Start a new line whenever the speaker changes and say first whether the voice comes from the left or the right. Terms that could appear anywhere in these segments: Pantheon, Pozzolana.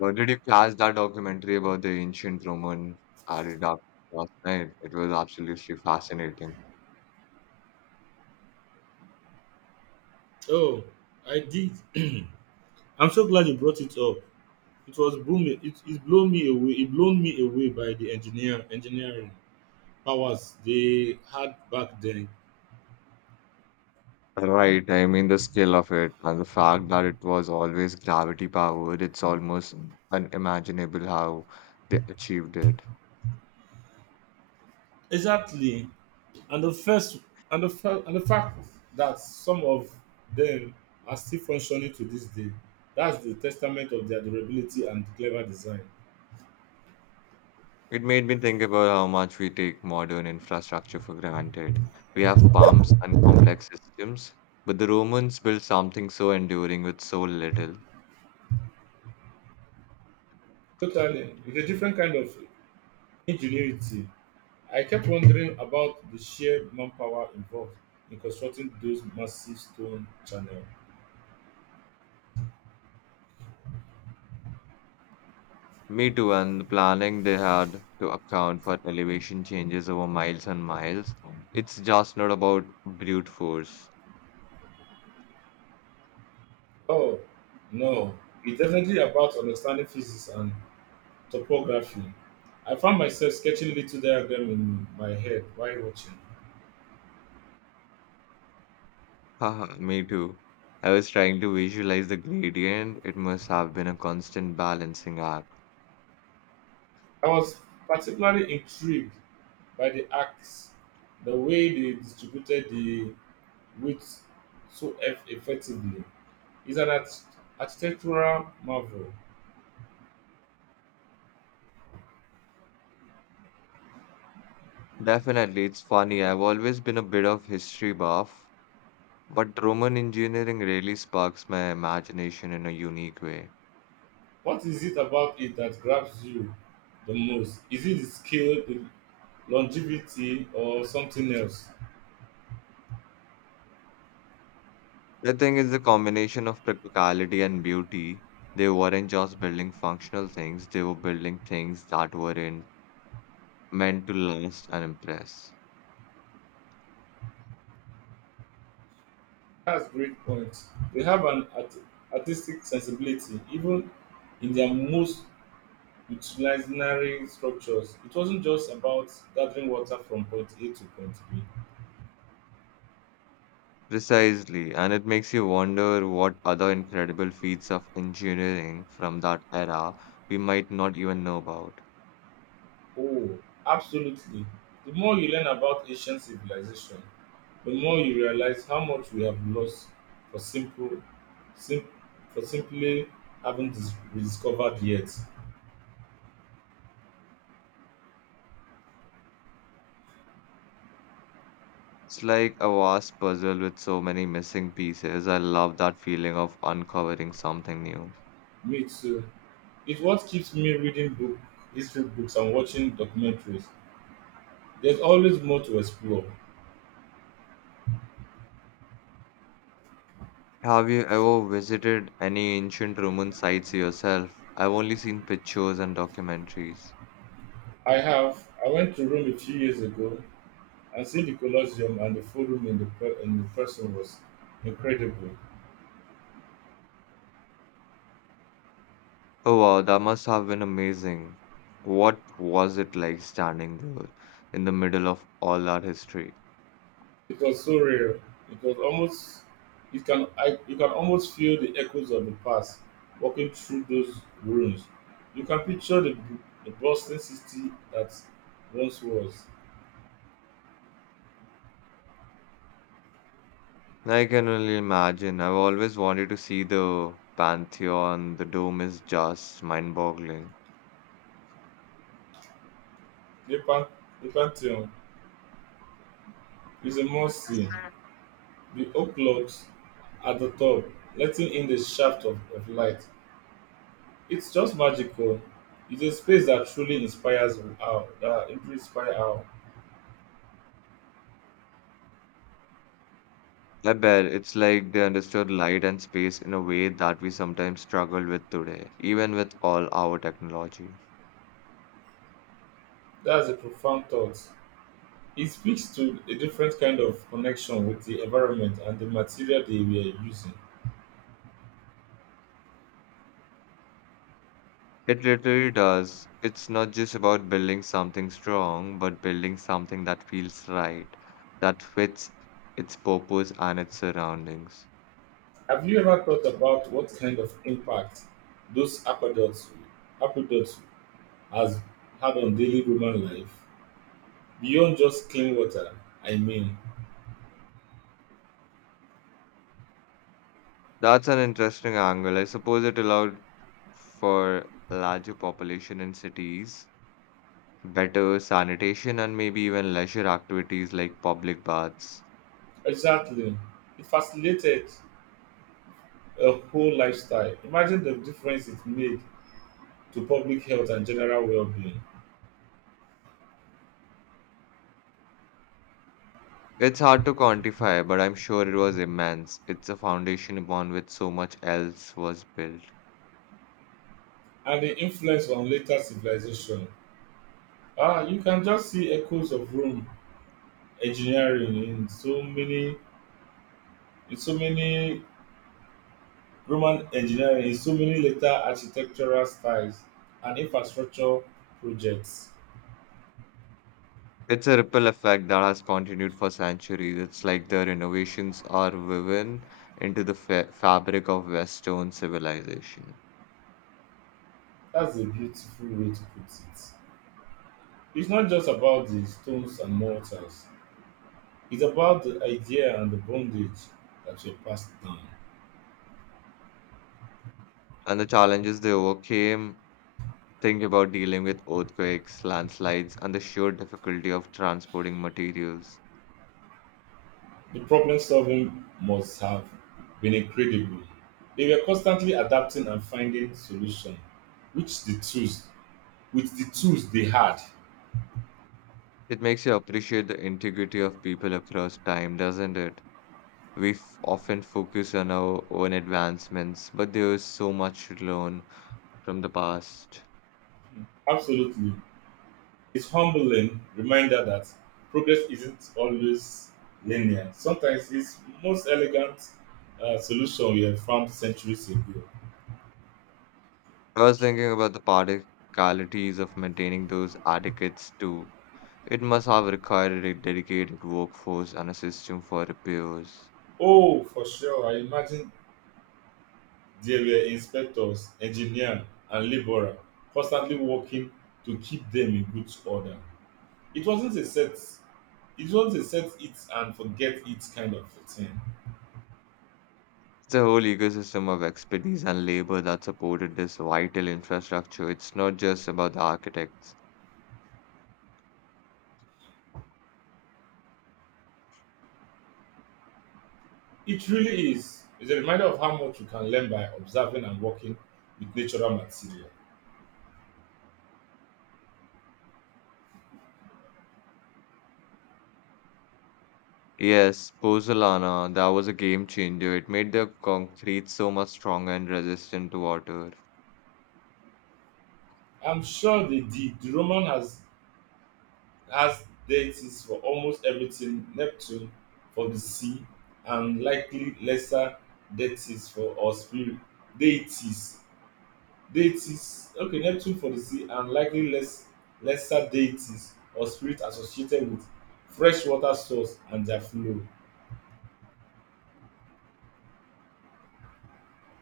left: Or did you catch that documentary about the ancient Roman aqueduct last night? It was absolutely fascinating.
right: Oh, I did. I'm so glad you brought it up. It was blown me it, it blown me away it blown me away by the engineering powers they had back then.
left: Right, I mean the scale of it and the fact that it was always gravity powered, it's almost unimaginable how they achieved it.
right: Exactly. And the first and the fact that some of them are still functioning to this day. That's the testament of their durability and clever design.
left: It made me think about how much we take modern infrastructure for granted. We have pumps and complex systems, but the Romans built something so enduring with so little.
right: Totally. It's a different kind of ingenuity. I kept wondering about the sheer manpower involved in constructing those massive stone channels.
left: Me too, and the planning they had to account for elevation changes over miles and miles. It's just not about brute force.
right: Oh, no. It's definitely about understanding physics and topography. I found myself sketching little diagrams in my head while watching.
left: Haha, me too. I was trying to visualize the gradient. It must have been a constant balancing act.
right: I was particularly intrigued by the arcs, the way they distributed the width so effectively. It's an architectural marvel.
left: Definitely, it's funny. I've always been a bit of history buff, but Roman engineering really sparks my imagination in a unique way.
right: What is it about it that grabs you the most? Is it the scale, the longevity, or something else?
left: I think it's a combination of practicality and beauty. They weren't just building functional things, they were building things that weren't meant to last and impress.
right: That's a great point. They have an artistic sensibility, even in their most utilitarian structures. It wasn't just about gathering water from point A to point B.
left: Precisely, and it makes you wonder what other incredible feats of engineering from that era we might not even know about.
right: Oh, absolutely. The more you learn about ancient civilization, the more you realize how much we have lost for simple sim- for simply haven't rediscovered yet.
left: It's like a vast puzzle with so many missing pieces. I love that feeling of uncovering something new.
right: Me too. It's what keeps me reading history books and watching documentaries. There's always more to explore.
left: Have you ever visited any ancient Roman sites yourself? I've only seen pictures and documentaries.
right: I have. I went to Rome a few years ago and see the Colosseum and the Forum in the person was incredible.
left: Oh wow, that must have been amazing. What was it like standing there in the middle of all that history?
right: It was so surreal. It was almost you can almost feel the echoes of the past walking through those ruins. You can picture the bustling city that once was.
left: I can only imagine. I've always wanted to see the Pantheon. The dome is just mind-boggling.
right: The, pan, the Pantheon is a must see. The oak logs at the top, letting in the shaft of light. It's just magical. It's a space that truly inspire our.
left: I bet it's like they understood light and space in a way that we sometimes struggle with today, even with all our technology.
right: That's a profound thought. It speaks to a different kind of connection with the environment and the material they were using.
left: It literally does. It's not just about building something strong, but building something that feels right, that fits its purpose and its surroundings.
right: Have you ever thought about what kind of impact those aqueducts, aqueducts has had on daily human life? Beyond just clean water, I mean.
left: That's an interesting angle. I suppose it allowed for larger population in cities, better sanitation, and maybe even leisure activities like public baths.
right: Exactly. It facilitated a whole lifestyle. Imagine the difference it made to public health and general well being,
left: It's hard to quantify, but I'm sure it was immense. It's a foundation upon which so much else was built.
right: and the influence on later civilization. Ah, you can just see echoes of Rome engineering in so many roman engineering in so many later architectural styles and infrastructure projects.
left: It's a ripple effect that has continued for centuries. It's like their innovations are woven into the fa fabric of Western civilization.
right: That's a beautiful way to put it. It's not just about the stones and mortars. It's about the idea and the bondage that were passed down.
left: And the challenges they overcame, think about dealing with earthquakes, landslides, and the sheer difficulty of transporting materials.
right: The problem solving must have been incredible. They were constantly adapting and finding solutions which the tools with the tools they had.
left: It makes you appreciate the integrity of people across time, doesn't it? We f often focus on our own advancements, but there is so much to learn from the past.
right: Absolutely. It's humbling reminder that progress isn't always linear. Sometimes it's most elegant solution we have found centuries ago.
left: I was thinking about the practicalities of maintaining those etiquettes too. It must have required a dedicated workforce and a system for repairs.
right: Oh, for sure. I imagine there were inspectors, engineers, and laborers constantly working to keep them in good order. It wasn't a set it wasn't a set it and forget it kind of a thing.
left: It's a whole ecosystem of expertise and labor that supported this vital infrastructure. It's not just about the architects.
right: It really is. It's a reminder of how much you can learn by observing and working with natural material.
left: Yes, Pozzolana, that was a game changer. It made the concrete so much stronger and resistant to water.
right: I'm sure they did. The Roman has deities for almost everything: Neptune for the sea, and likely lesser deities for or spirit deities. Deities okay, Neptune for the sea and likely lesser deities or spirits associated with freshwater source and their flow.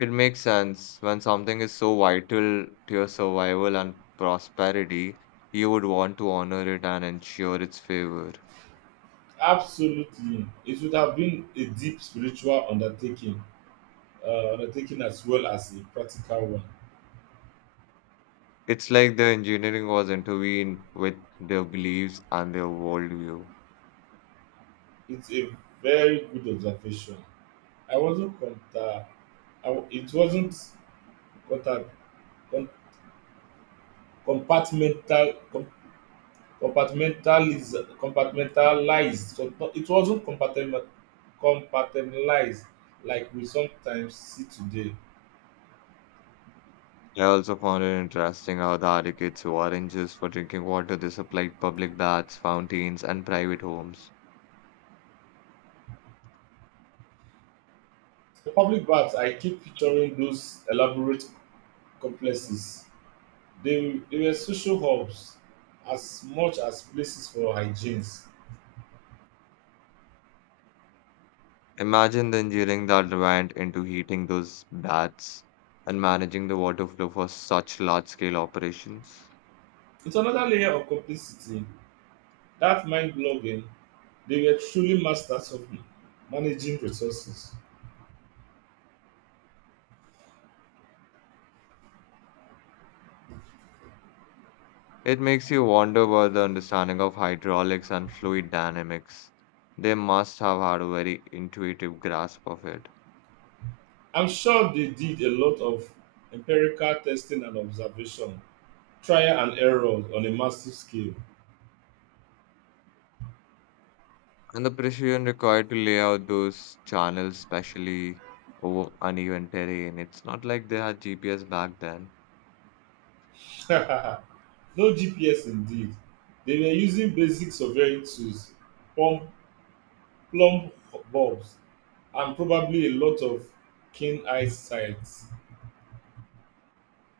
left: It makes sense. When something is so vital to your survival and prosperity, you would want to honor it and ensure its favor.
right: Absolutely. It would have been a deep spiritual undertaking, undertaking as well as a practical one.
left: It's like the engineering was intervened with their beliefs and their worldview.
right: It's a very good observation. I wasn't conta- I w- it wasn't conta- com- compartmental com- compartmentaliz- compartmentalized. So no- it wasn't compartment- compartmentalized like we sometimes see today.
left: I also found it interesting how the Arikets weren't just for drinking water, they supplied public baths, fountains, and private homes.
right: The public baths, I keep picturing those elaborate complexes. They were social hubs as much as places for hygienes.
left: Imagine the engineering that went into heating those baths and managing the water flow for such large-scale operations.
right: It's another layer of complicity. That mind blogging. They were truly masters of managing resources.
left: It makes you wonder about the understanding of hydraulics and fluid dynamics. They must have had a very intuitive grasp of it.
right: I'm sure they did a lot of empirical testing and observation, trial and error on a massive scale.
left: And the precision required to lay out those channels, especially over uneven terrain, it's not like they had GPS back then.
right: No GPS indeed. They were using basic surveying tools, plumb, plumb bulbs, and probably a lot of keen eyesight.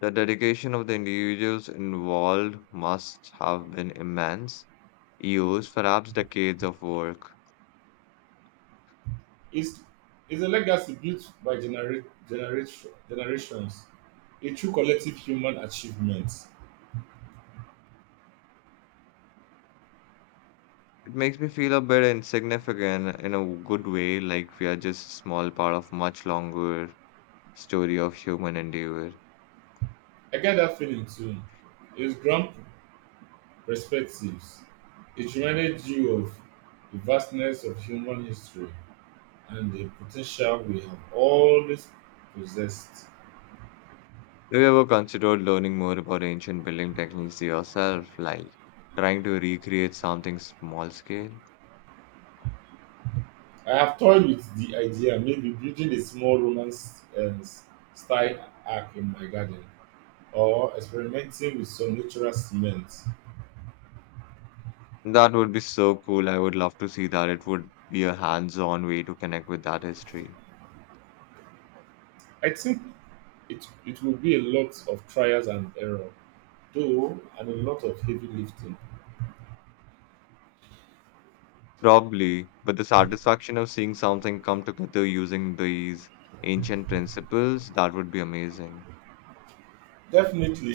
left: The dedication of the individuals involved must have been immense, years, perhaps decades of work.
right: It's, it's a legacy built by generations, a true collective human achievement.
left: It makes me feel a bit insignificant in a good way, like we are just a small part of much longer story of human endeavor.
right: I get that feeling too. His grand perspectives. It reminded you of the vastness of human history and the potential we have always possessed.
left: Have you ever considered learning more about ancient building techniques yourself, like trying to recreate something small scale?
right: I have toyed with the idea maybe building a small romance style arc in my garden or experimenting with some natural cement.
left: That would be so cool. I would love to see that. It would be a hands-on way to connect with that history.
right: I think it will be a lot of trials and error, though, and a lot of heavy lifting.
left: Probably, but the satisfaction of seeing something come together using these ancient principles, that would be amazing.
right: Definitely,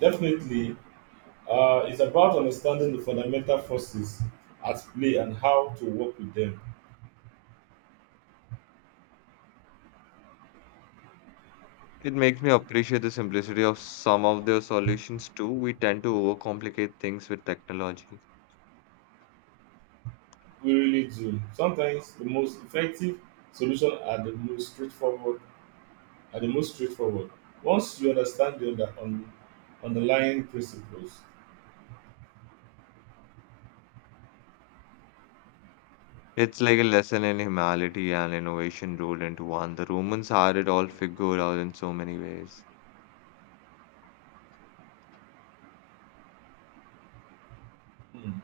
right: definitely. It's about understanding the fundamental forces at play and how to work with them.
left: It makes me appreciate the simplicity of some of their solutions too. We tend to overcomplicate things with technology.
right: We really do. Sometimes the most effective solutions are the most straightforward. Are the most straightforward. Once you understand the underlying principles.
left: It's like a lesson in humanity and innovation rolled into one. The Romans had it all figured out in so many ways.
right: Hmm.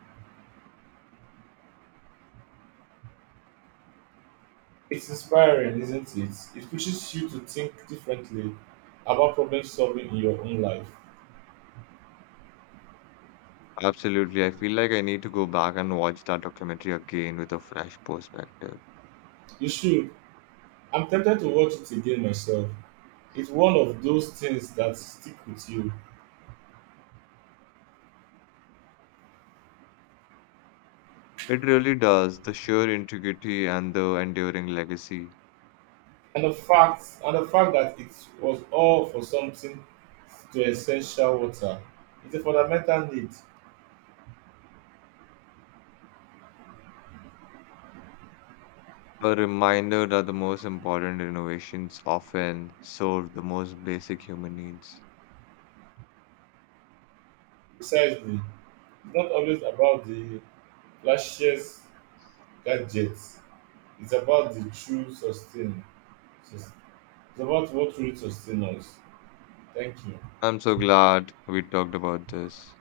right: It's inspiring, isn't it? It pushes you to think differently about problem solving in your own life.
left: Absolutely. I feel like I need to go back and watch that documentary again with a fresh perspective.
right: You should. I'm tempted to watch it again myself. It's one of those things that stick with you.
left: It really does. The sheer integrity and the enduring legacy.
right: And the fact that it was all for something to essential water. It's a fundamental need,
left: A reminder that the most important innovations often serve the most basic human needs.
right: precisely. It's not always about the flashiest gadgets. It's about the sus- It's about what really sustains us. Thank you.
left: I'm so glad we talked about this.